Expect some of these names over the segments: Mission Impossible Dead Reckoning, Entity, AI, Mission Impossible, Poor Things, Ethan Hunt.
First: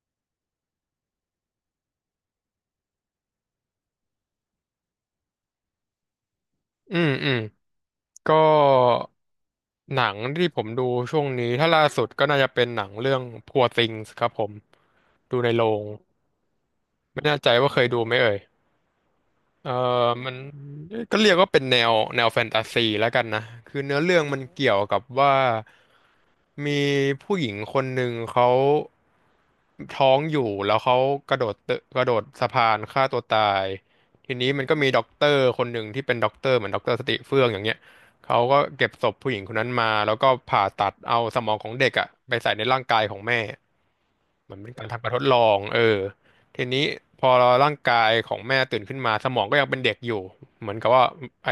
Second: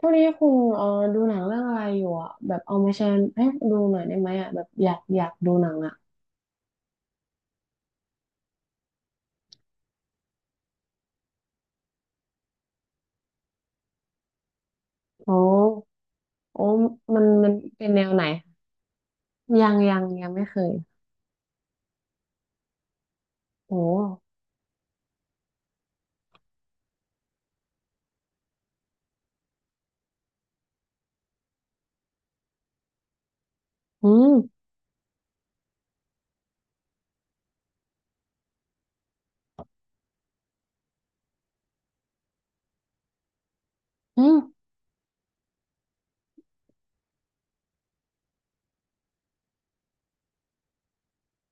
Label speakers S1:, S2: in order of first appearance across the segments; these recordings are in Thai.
S1: ทวกนี้คุณเออดูหนังเรื่องอะไรอยู่อ่ะแบบเอามาแชร์ให้ดูหน่อยได้ไหมอ่ะแบบอยากดูหนังอ่ะ
S2: อืมก็หนังที่ผมดูช่วงนี้ถ้าล่าสุดก็น่าจะเป็นหนังเรื่อง Poor Things ครับผมดู
S1: โอ้
S2: ในโรง
S1: โอ้มั
S2: ไม่
S1: น
S2: แน่
S1: มั
S2: ใจ
S1: น
S2: ว่าเค
S1: เป็
S2: ย
S1: นแน
S2: ดู
S1: ว
S2: ไหม
S1: ไหน
S2: เอ่ย
S1: ยั
S2: เออ
S1: งยังยัง
S2: มัน
S1: ไม่เคย
S2: ก็เรียกว่าเป็นแนวแฟนตาซีแล้วกันนะ
S1: โอ้
S2: คือเนื้อเรื่องมันเกี่ยวกับว่ามีผู้หญิงคนหนึ่งเขาท้องอยู่แล้วเขากระโดดตึกกระโดดสะพานฆ่าตัวตาย
S1: อืม
S2: ทีนี้มันก็มีด็อกเตอร์คนหนึ่งที่เป็นด็อกเตอร์เหมือนด็อกเตอร์สติเฟื่องอย่างเงี้ยเขาก็เก็บศพผู้หญิงคนนั้นมาแล้วก็ผ่าตัดเอาสมองของเด็กอะไปใส่ในร่างกายของแม่
S1: อืม
S2: มันเป็นการทำการทดลองทีนี้พอร่างกายของแม่ตื่นขึ้นมาสมองก็ยังเป็นเด็กอยู่เหมือนกับว่าไอ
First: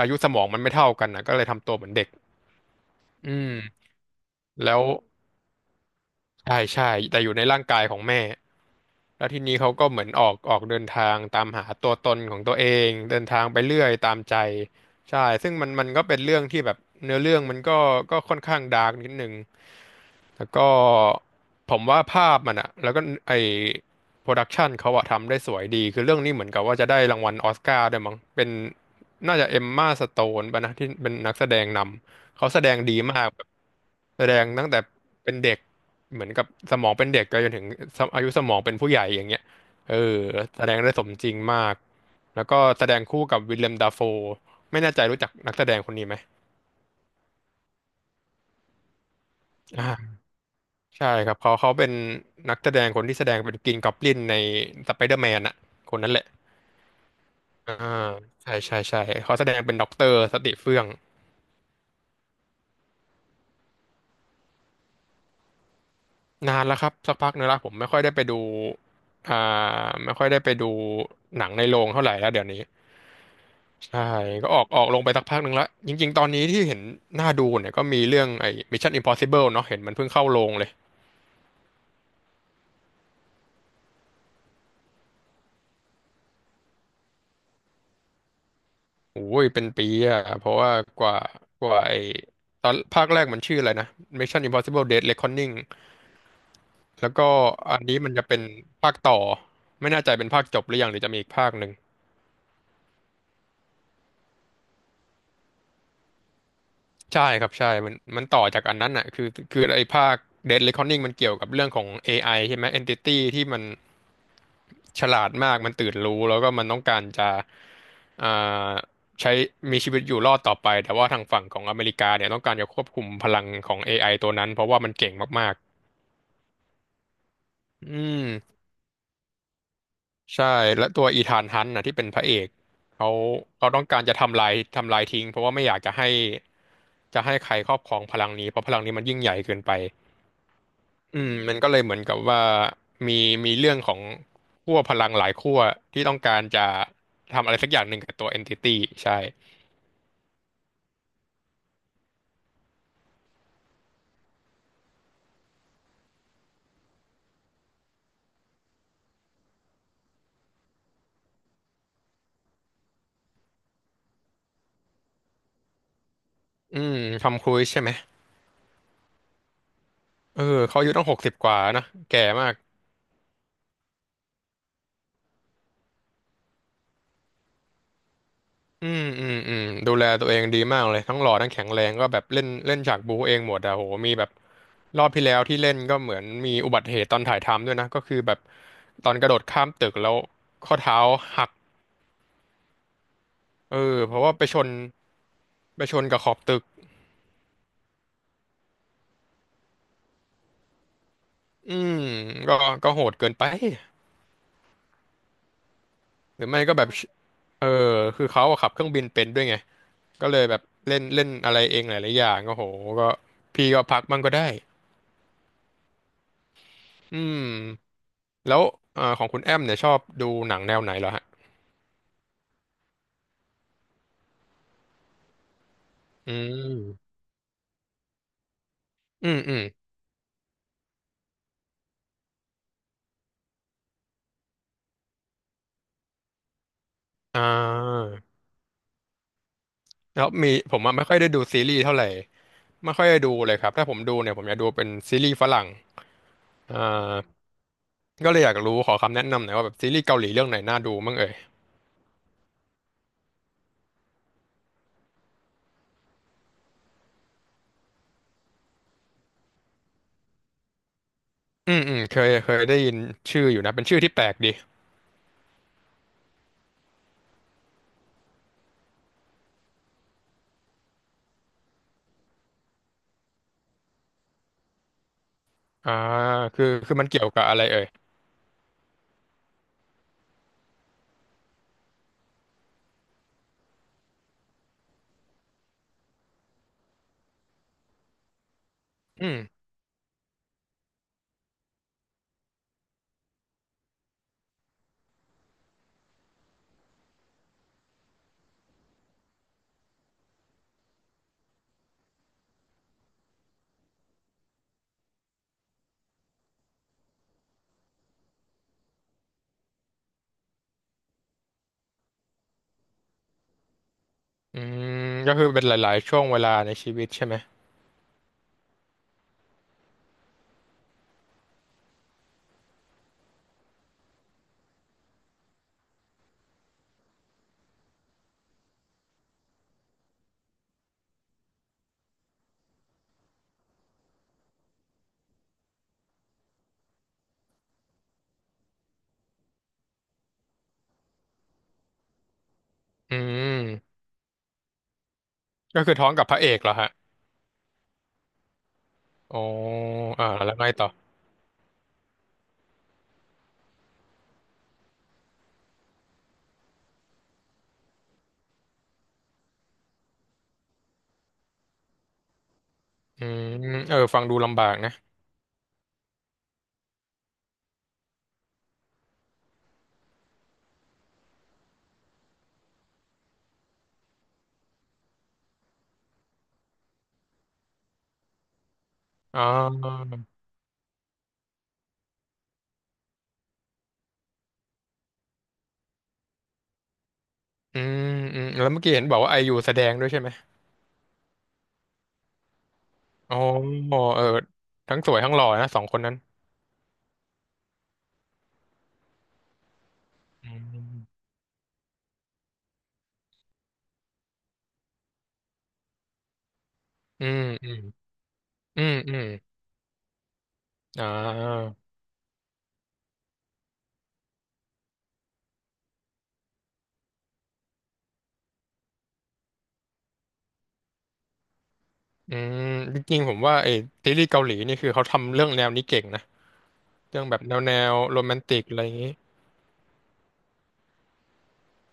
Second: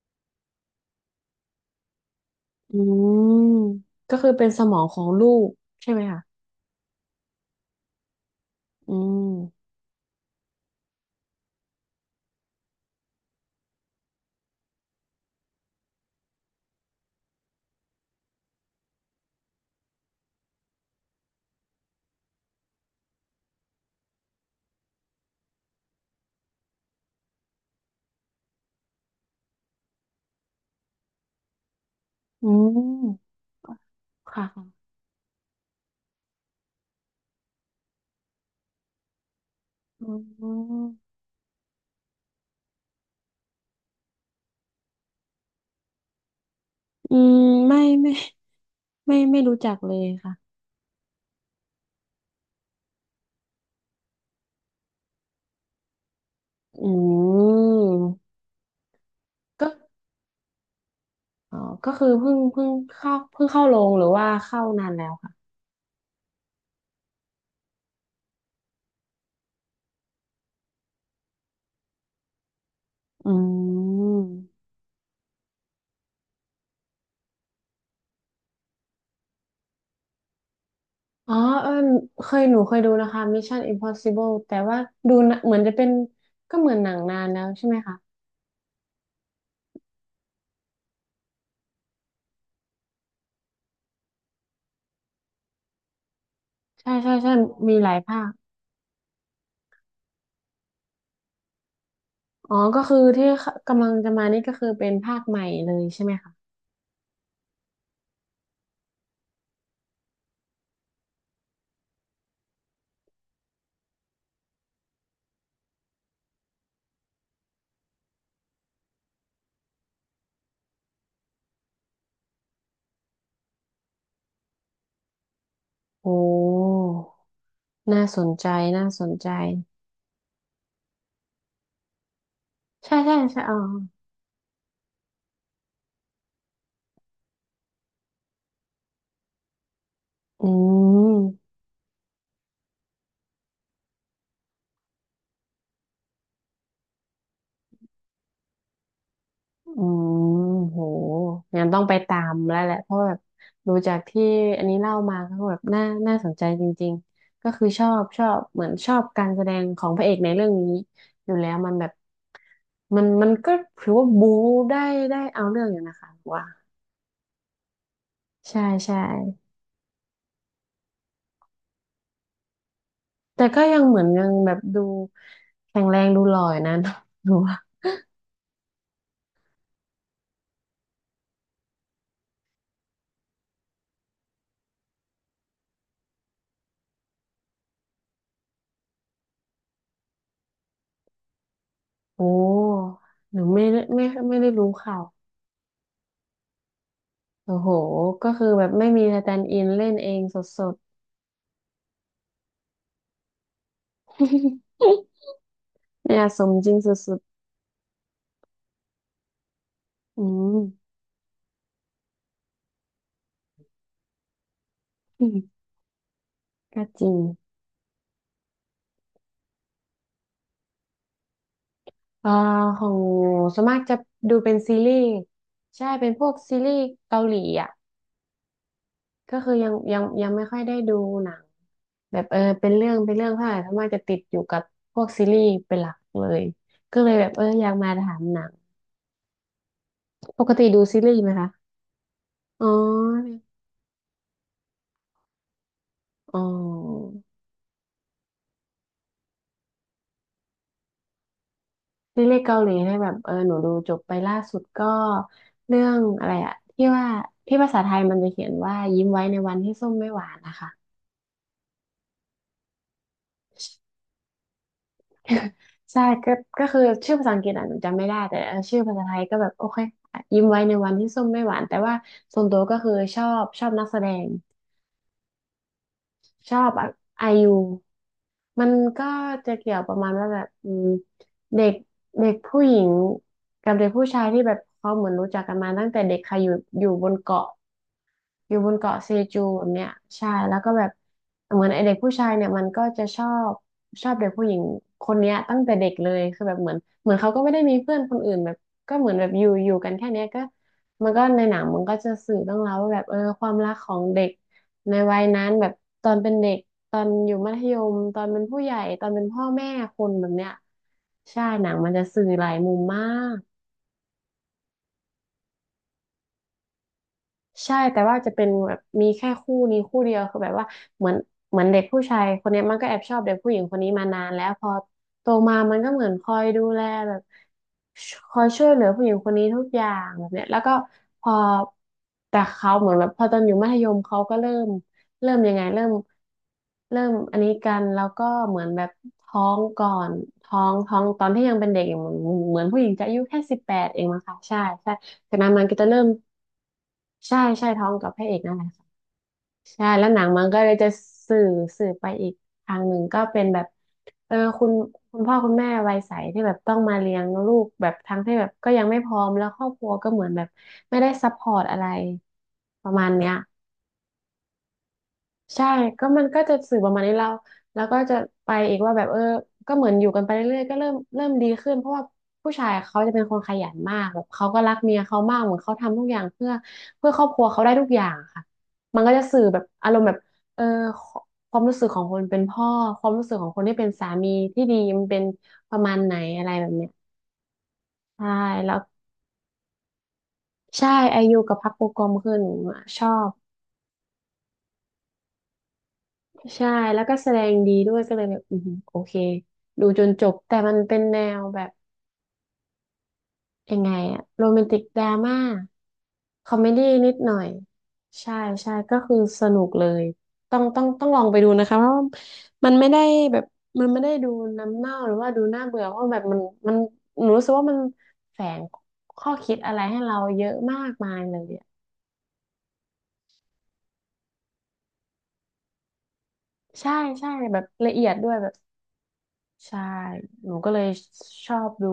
S2: อายุสมองมันไม่เท่ากันนะก็เลยทำตัวเหมือนเด็ก
S1: อืม
S2: อืม
S1: ก็คือเป็นสม
S2: แล้
S1: อ
S2: ว
S1: งของลูกใช่ไหมคะ
S2: ใช่ใช่แต่อยู่ในร่างกายของแม่
S1: อื
S2: แล้วทีนี้
S1: ม
S2: เขาก็เหมือนออกเดินทางตามหาตัวตนของตัวเองเดินทางไปเรื่อยตามใจใช่ซึ่งมันก็เป็นเรื่องที่แบบเนื้อเรื่องมันก็ค่อนข้างดาร์กนิดนึง แล้วก็ผมว่าภาพมันอะแล้วก็ไอโปรดักชันเขาอะทำได้สวยดีคือเรื่องนี้เหมือนกับว่าจะได้รางวัลออสการ์ด้วยมั้งเป็นน่าจะเอมมาสโตนป่ะนะที่เป็นนักแสดงนำ
S1: อื
S2: เขาแสดงดีมาก
S1: ม
S2: แบบแสด
S1: ค่ะ
S2: งตั้งแต่
S1: ค่ะ
S2: เป็นเด็กเหมือนกับสมองเป็นเด็กไปจนถึงอายุสมองเป็นผู้ใหญ่อย่างเงี้ยเออ
S1: อื
S2: แสดง
S1: ม
S2: ได้สมจริงมากแล้วก็แสดงคู่กับวิลเลมดัฟโฟไม่แน่ใจรู้จักนักแสดงคนนี้ไหม
S1: อืมไม่ไม่ไม่รู้จักเลย
S2: อ่า
S1: ค่ะ
S2: ใช่ครับเขาเป็นนักแสดงคนที่แสดงเป็นกินกอบลินในสไปเดอร์แมนอะคนนั้นแหละ
S1: อื
S2: อ่า
S1: ม
S2: ใช่ใช่ใช่เขาแสดง
S1: ก็
S2: เป็นด็อกเตอร์สติเฟื่อง
S1: อ๋อก็คือเพิ่งเข้าเพิ่งเข้าโรงหรือว่าเข้านานแล้ว
S2: นานแล้วครับสักพักนึงและผมไม่ค่อยได้ไปดูอ่าไม่ค่อยได้ไปดูหนังในโรงเท่าไหร่แล้วเดี๋ยวนี้
S1: อื
S2: ใช่ก็ออก
S1: ม
S2: ออกลงไปสักพักหนึ่งและจริงๆตอนนี้ที่เห็นน่าดูเนี่ยก็มีเรื่องไอ้ Mission Impossible เนาะเห็นมันเพิ่งเข้าโรงเลย
S1: อ๋อเออเคยหนูเคยดูนะคะ Mission Impossible แต่ว่าดูนะเหมือนจะเป็นก็เหมือนหนังนานแล้วใช่ไหมคะ
S2: โอ้ยเป็นปีอะเพราะว่ากว่ากว่าไอ้ตอนภาคแรกมันชื่ออะไรนะ Mission Impossible Dead Reckoning
S1: ใช่
S2: แล้
S1: ใช่
S2: วก็
S1: ใช่มี
S2: อัน
S1: หลาย
S2: นี้มัน
S1: ภา
S2: จะ
S1: ค
S2: เป็นภาคต่อไม่แน่ใจเป็นภาคจบหรือยังหรือจะมีอีกภาคหนึ่ง
S1: อ๋อก็คือที่กำลังจะมานี่ก็คือเป็นภาคใหม่เลยใช่ไหมคะ
S2: ใช่ครับใช่มันต่อจากอันนั้นอ่ะคือไอ้ภาค Dead Reckoning มันเกี่ยวกับเรื่องของ AI ใช่ไหม Entity ที่มันฉลาดมากมันตื่นรู้แล้วก็มันต้องการจะอ่าใช้มีชีวิตอยู่รอดต่อไปแต่ว่าทางฝั่งของอเมริกาเนี่ยต้องการจะควบคุมพลังของ AI ตัวนั้นเพราะว่ามันเก่งมาก
S1: โอ้
S2: ๆอื
S1: น่าส
S2: ม
S1: นใจน่าสนใจ
S2: ใช่และตัวอีธานฮันต์นะที่เป็นพระเอก
S1: ใช่
S2: เขา
S1: ใช่ใช่อ๋อ
S2: เขาต้องการจะทำลายทิ้งเพราะว่าไม่อยากจะให้จะให้ใครครอบครองพลังนี้เพราะพลังนี้มันยิ่งใหญ่เกินไป
S1: อืม
S2: อืมมันก็เลยเหมือนกับว่ามีมีเรื่องของขั้วพลังหลายขั้วที่ต้องการจะทำอะไรสักอย่างหนึ่งกับตัวเอนติตี้ใช่
S1: อืมโหงั้นต้องไปตามแล้วแหละเพราะแบบดูจากที่อันนี้เล่ามาก็แบบน่าน่าสนใจจริงๆก็คือชอบชอบเหมือนชอบการแสดงของพระเอกในเรื่องนี้อยู่แล้วมันแบบมันก็ถือว่าบู๊ได้ได้เอาเรื่องอยู่นะคะว่า
S2: อืมทำครูซใช่ไหม
S1: ใช่ใช่
S2: เออเขาอายุตั้ง60 กว่านะแก่มาก
S1: แต่ก็ยังเหมือนยังแบบดูแข็งแรงดูหล่ออยู่นะ หนูว่า
S2: อืมดูแลตัวเองดีมากเลยทั้งหล่อทั้งแข็งแรงก็แบบเล่นเล่นฉากบูเองหมดอะโหมีแบบรอบที่แล้วที่เล่นก็เหมือนมีอุบัติเหตุตอนถ่ายทำด้วยนะก็คือแบบตอนกระโดดข้ามตึกแล้วข้อเท้าหัก
S1: โอ้หนูไม่ได้ไม่
S2: เพราะว่า
S1: ไม่
S2: ไป
S1: ได้
S2: ชน
S1: รู้ข่าว
S2: กับขอบตึก
S1: โอ้โหก็คือแบบไม่มีสแตนด์อินเล่นเองสดๆ
S2: อืมก็ก็โหดเกินไป
S1: เนี่ยส
S2: หรือ
S1: ม
S2: ไม่
S1: จริ
S2: ก็
S1: ง
S2: แบ
S1: ส
S2: บ
S1: ุด
S2: เออคือเขาอะขับเครื่องบินเป็นด้วยไง
S1: ๆอื
S2: ก็เลยแบ
S1: ม
S2: บเล่นเล่นอะไรเองหลายๆอย่างก็โหก็ก็พักบ้างก็ได้
S1: อืมก็จริ
S2: อื
S1: ง
S2: ม แล้วของคุณแอมเนี่ยชอบดูหนังแนวไหนเหรอฮะ
S1: อ่าของหนูส่วนมากจะดูเป็นซีรีส์ใช่เป็นพว
S2: อื
S1: กซีรีส์
S2: ม
S1: เกาหลีอ่ะ
S2: อื
S1: ก็
S2: ม
S1: คือ
S2: อืม
S1: ยังไม่ค่อยได้ดูหนังแบบเออเป็นเรื่องเป็นเรื่องเท่าไหร่ส่วนมากจะติดอยู่กับพวกซีรีส์เป็นหลักเลยก็เลยแบบ
S2: อ่
S1: เอออยากมา
S2: า
S1: ถามหนัง
S2: แล้ว
S1: ปก
S2: มี
S1: ติ
S2: ผ
S1: ดู
S2: มอะ
S1: ซี
S2: ไม่ค่
S1: รี
S2: อย
S1: ส์ไห
S2: ได้
S1: ม
S2: ดู
S1: คะ
S2: ซีรีส์เท่าไหร่
S1: อ๋
S2: ไม่ค่อยได้ดู
S1: อ
S2: เลยครับ ถ้าผมดูเนี่ยผมอยากดูเป็นซีรีส์ฝรั่ง
S1: อ๋อ
S2: อ่าก็เลยอยากรู้ขอคำแนะนำหน่อยว่าแบบซีรีส์เกาหลีเรื่องไหนน่าดูบ้างเอ่ย
S1: ซีรีส์เกาหลีเนี่ยแบบเออหนูดูจบไปล่าสุดก็เรื่องอะไรอะที่ว่าที่ภาษาไทยมันจะเขียนว่ายิ้มไว้ในวันที่ส้มไม่หวานนะคะ
S2: อืมอืมเคยได้ยินชื่ออยู่นะเป็นชื่อที่แปลกดี
S1: ใช่ก็ก็คือชื่อภาษาอังกฤษอ่ะหนูจำไม่ได้แต่เออชื่อภาษาไทยก็แบบโอเคยิ้มไว้ในวันที่ส้มไม่หวานแต่ว่าส่วนตัวก็คือชอบชอบนักแสดง
S2: อ่า
S1: ชอ
S2: คือ
S1: บ
S2: คือมันเกี่ย
S1: ไอ
S2: วกับ
S1: ยู
S2: อะไรเอ่ย
S1: มันก็จะเกี่ยวประมาณว่าแบบอืมเด็กเด็กผู้หญิงกับเด็กผู้ชายที่แบบเขาเหมือนรู้จักกันมาตั้งแต่เด็กค่ะอยู่อยู่บนเกาะ อยู่บนเกาะเซ
S2: อืม
S1: จูแบบเนี้ยใช่แล้วก็แบบเหมือนไอเด็กผู้ชายเนี่ยมันก็จะชอบชอบเด็กผู้หญิงคนเนี้ยตั้งแต่เด็กเลยคือแบบเหมือนเขาก็ไม่ได้มีเพื่อนคนอื่นแบบก็เหมือนแบบอยู่อยู่กันแค่เนี้ยก็มันก็ในหนังมันก็จะสื่อเรื่องราวว่าแบบเออความรักของเด็กในวัยนั้นแบบตอนเป็นเด็กตอนอยู่มัธยมตอนเป็นผู้ใหญ่ตอนเป็นพ่อแม่คนแบบเนี้ยใช่หนังมันจะสื่อหลายมุมมาก
S2: อืมก็คือเป็นหลายๆช่วงเวลาในชีวิตใช่ไหม
S1: ใช่แต่ว่าจะเป็นแบบมีแค่คู่นี้คู่เดียวคือแบบว่าเหมือนเหมือนเด็กผู้ชายคนเนี้ยมันก็แอบชอบเด็กผู้หญิงคนนี้มานานแล้วพอโตมามันก็เหมือนคอยดูแลแบบชคอยช่วยเหลือผู้หญิงคนนี้ทุกอย่างแบบเนี้ยแล้วก็พอแต่เขาเหมือนแบบพอตอนอยู่มัธยมเขาก็เริ่มยังไงเริ่มเริ่มอันนี้กันแล้วก็เหมือนแบบท้องก่อนท้องตอนที่ยังเป็นเด็กอยู่เหมือนเหมือนผู้หญิงจะอา
S2: อื
S1: ยุแค่18
S2: ม
S1: เองมั้งคะใช่ใช่จากนั้นมันก็
S2: ก็
S1: จะ
S2: คือ
S1: เริ่ม
S2: ท้องกับพระเอกเหรอฮะ
S1: ใช่ใช่ท้องกับพระเอกนั่นแหละค่ะ
S2: อ๋อ
S1: ใช่แล้วหนังมัน
S2: แล้ว
S1: ก็
S2: ไง
S1: เลย
S2: ต่
S1: จะ
S2: อ
S1: สื่อสื่อไปอีกทางหนึ่งก็เป็นแบบเออคุณคุณพ่อคุณแม่วัยใสที่แบบต้องมาเลี้ยงลูกแบบทั้งที่แบบก็ยังไม่พร้อมแล้วครอบครัวก็เหมือนแบบไม่ได้ซัพพอร์ตอะไรประมาณ
S2: อื
S1: เนี้ย
S2: มเออฟังดูลำบากนะ
S1: ใช่ก็มันก็จะสื่อประมาณนี้เราแล้วก็จะไปอีกว่าแบบเออก็เหมือนอยู่กันไปเรื่อยๆก็เริ่มดีขึ้นเพราะว่าผู้ชายเขาจะเป็นคนขยันมากแบบเขาก็รักเมียเขามาก เหมือนเขาทำทุกอย่างเพื่อครอบครัวเขาได้ทุกอย่างค่ะมันก็จะ
S2: อ๋
S1: สื่
S2: อ
S1: อแบบอารมณ์แบบเออความรู้สึกของคนเป็นพ่อความรู้สึกของคนที่เป็นสามีที่ดีมันเป็นประมาณไหนอะไรแบบเนี้ย
S2: อืม
S1: ใช่
S2: อืมแล้ว
S1: แล้ว
S2: เมื่อกี้เห็นบอกว่าไอยูแสดงด้วยใช่ไหม
S1: ใช่อายุกับพักโปรกรมคือหนูอะชอบ
S2: อ๋อเออทั้งสวยทั้งหล่อนะสองคนนั้น
S1: ใช่แล้วก็แสดงดีด้วยก็เลยแบบอืมโอเคดูจนจบ
S2: อื
S1: แต่มันเป็นแน
S2: ม
S1: วแบบยังไงอะโรแมนติกดราม่าคอมเมดี้นิด
S2: อื
S1: หน่อ
S2: ม
S1: ย
S2: อืม
S1: ใช่ใช่
S2: อืม
S1: ก็
S2: อื
S1: คือ
S2: ม
S1: สนุกเลยต้องต้อง
S2: อ่
S1: ต้องลองไปดูนะ
S2: า
S1: คะเพราะว่ามันไม่ได้แบบมันไม่ได้ดูน้ำเน่าหรือว่าดูน่าเบื่อเพราะแบบมันหนูรู้สึกว่ามันแฝงข้อคิดอะไรให้เราเยอะมากมายเลยอะ
S2: อืมจริงๆผมว่าซีรีส์เกาหลีนี่คือเขาทำเรื่องแนวนี้เก่งนะ
S1: ใช่
S2: เรื่อง
S1: ใช่
S2: แบบแน
S1: แบ
S2: ว
S1: บ
S2: แน
S1: ละ
S2: ว
S1: เอียด
S2: โร
S1: ด้
S2: แม
S1: วย
S2: น
S1: แบบ
S2: ติกอะไรอย่างนี้
S1: ใช่หนูก็เลยชอบดู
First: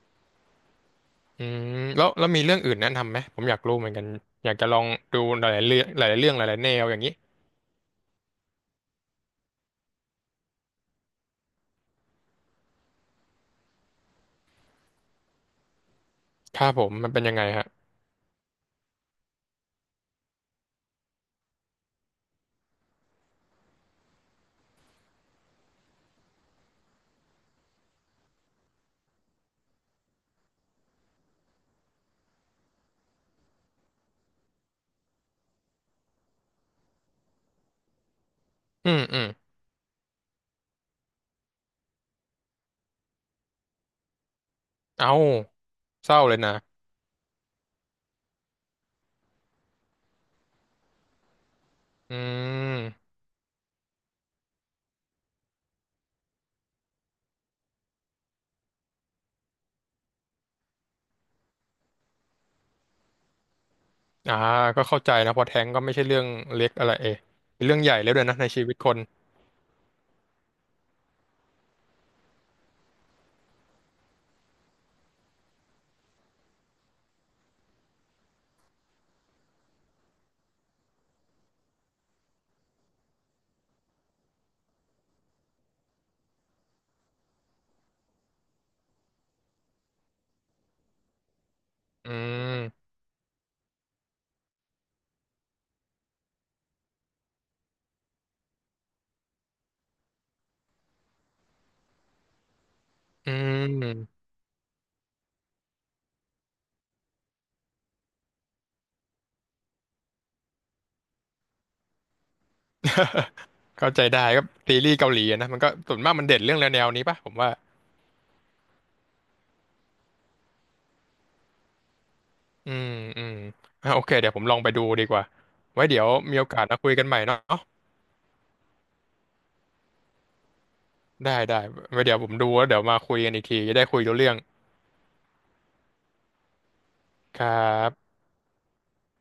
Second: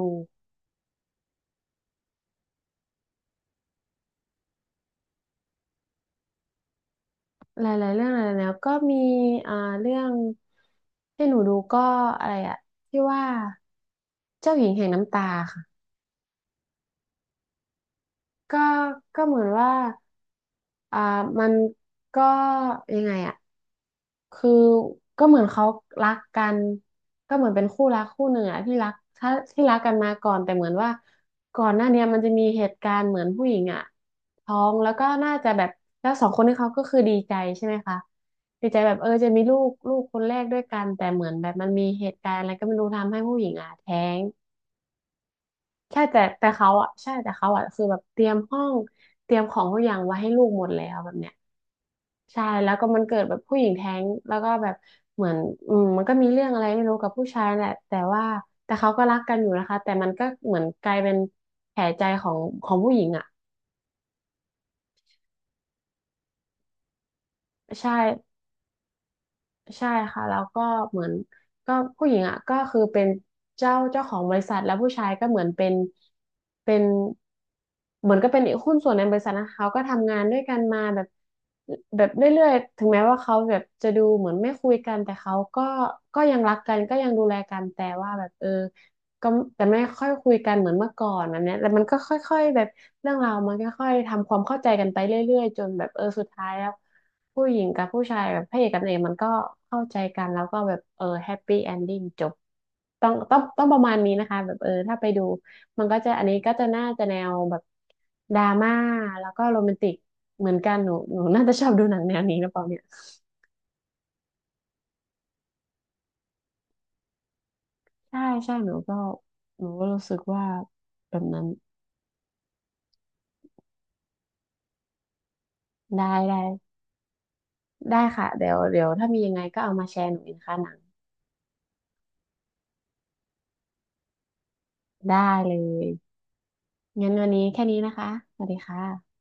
S2: อืมแล้วมีเรื่องอื่นแนะนำไหมผมอยากรู้เหมือนกันอยากจะลองดูหลายๆเรื่องหลายๆเรื่องหลายๆแนวอย่างนี้
S1: หลายๆเรื่องหลายๆแล้วก็มีอ่าเรื่องที่หนูดูก็อะไรอะที่ว่าเจ้าหญิงแห่งน้ำตาค่ะ
S2: ครับผมมันเป็นยังไงฮะ
S1: ก็ก็เหมือนว่าอ่ามันก็ยังไงอะ คือก็เหมือนเขารักกันก็เหมือนเป็นคู่รักคู่หนึ่งอะที่รักถ้าที่รักกันมาก่อนแต่เหมือนว่าก่อนหน้าเนี้ยมันจะมีเหตุการณ์เหมือนผู้หญิงอะท้องแล้วก็น่าจะแบบแล้วสองคนนี้เขาก็คือดีใจใช่ไหมคะดีใจ
S2: อื
S1: แบบ
S2: ม
S1: เออ
S2: อืม
S1: จะมีลูกคนแรกด้วยกันแต่เหมือนแบบมันมีเหตุการณ์อะไรก็ไม่รู้ทำให้ผู้หญิงอะแท้ง
S2: เอา
S1: ใช่
S2: เศร้า
S1: แต่
S2: เลย
S1: แต่
S2: นะ
S1: เขาอะใช่แต่เขาอะคือแบบเตรียมห้องเตรียมของทุกอย่างไว้ให้ลูกหมดแล้วแบบเนี้ย
S2: อื
S1: ใช่แล้วก็มัน
S2: ม
S1: เกิดแบบผู้หญิงแท้งแล้วก็แบบเหมือนอืมมันก็มีเรื่องอะไรไม่รู้กับผู้ชายแหละแต่ว่าแต่เขาก็รักกันอยู่นะคะแต่มันก็เหมือนกลายเป็นแผลใจของของผู้หญิงอ่ะ
S2: อ่าก็เข้าใจนะเพอแท้งก็ไม่ใช่เรื่องเล็กอะไรเอเป็นเรื่อง
S1: ใช่
S2: ใหญ่แล้วด้วยนะในชีวิตคน
S1: ใช่ค่ะแล้วก็เหมือนก็ผู้หญิงอ่ะก็คือเป็นเจ้าของบริษัทแล้วผู้ชายก็เหมือนเป็นเหมือนก็เป็นหุ้นส่วนในบริษัทนะเขาก็ทำงานด้วยกันมาแบบแบบเรื่อยๆถึงแม้ว่าเขาแบบจะดูเหมือนไม่คุยกันแต่เขาก็ยังรักกันก็ยังดูแลกันแต่ว่าแบบเออ ก็แต่ไม่ค่อยคุยกันเหมือนเมื่อก่อนแบบเนี้ยแต่มันก็
S2: อื
S1: ค่อยๆแบบ
S2: ม
S1: เรื่องราวมันก็ค่อยทำความเข้าใจกันไปเรื่อยๆจนแบบเออสุดท้ายแล้วผู้หญิงกับผู้ชายแบบพระเอกกับนางเอกมันก็เข้าใจกันแล้วก็แบบเออแฮปปี้เอนดิ้งจบต้อง
S2: อื
S1: ต้องต้องประมาณนี้
S2: ม
S1: นะคะแบบเออถ้าไปดูมันก็จะอันนี้ก็จะน่าจะแนวแบบดราม่าแล้วก็โรแมนติกเหมือนกันหนูน่าจะชอบดูหนังแนวนี้หรือเปล่าเนี่ย
S2: เข้าใจได้ก็ซีรีส์เกาหลีอะนะมันก็ส่วนมากมันเด่นเรื่องแนวๆนี้ป่ะผมว่า
S1: ใช่ใช่หนูก็หนูก็รู้สึกว่าแบบนั้น
S2: อืมอืมอ่ะโอเคเดี๋ยวผมลองไปดูดีกว่าไว้เดี๋
S1: ได้
S2: ยวมี
S1: ได้
S2: โอกาสมาคุยกันใหม่เนาะ
S1: ได้ค่ะเดี๋ยวเดี๋ยวถ้ามียังไงก็เอามาแชร์หนูอีกนะคะหนัง
S2: ได้ไว้เดี๋ยวผมดูแล้วเดี๋ยวมาคุยกันอีกทีจะได้คุยรู้เรื่อง
S1: ได้เลยงั้นวัน
S2: ค
S1: นี้
S2: รั
S1: แค่นี้นะคะ
S2: บ
S1: สวัสดีค่ะ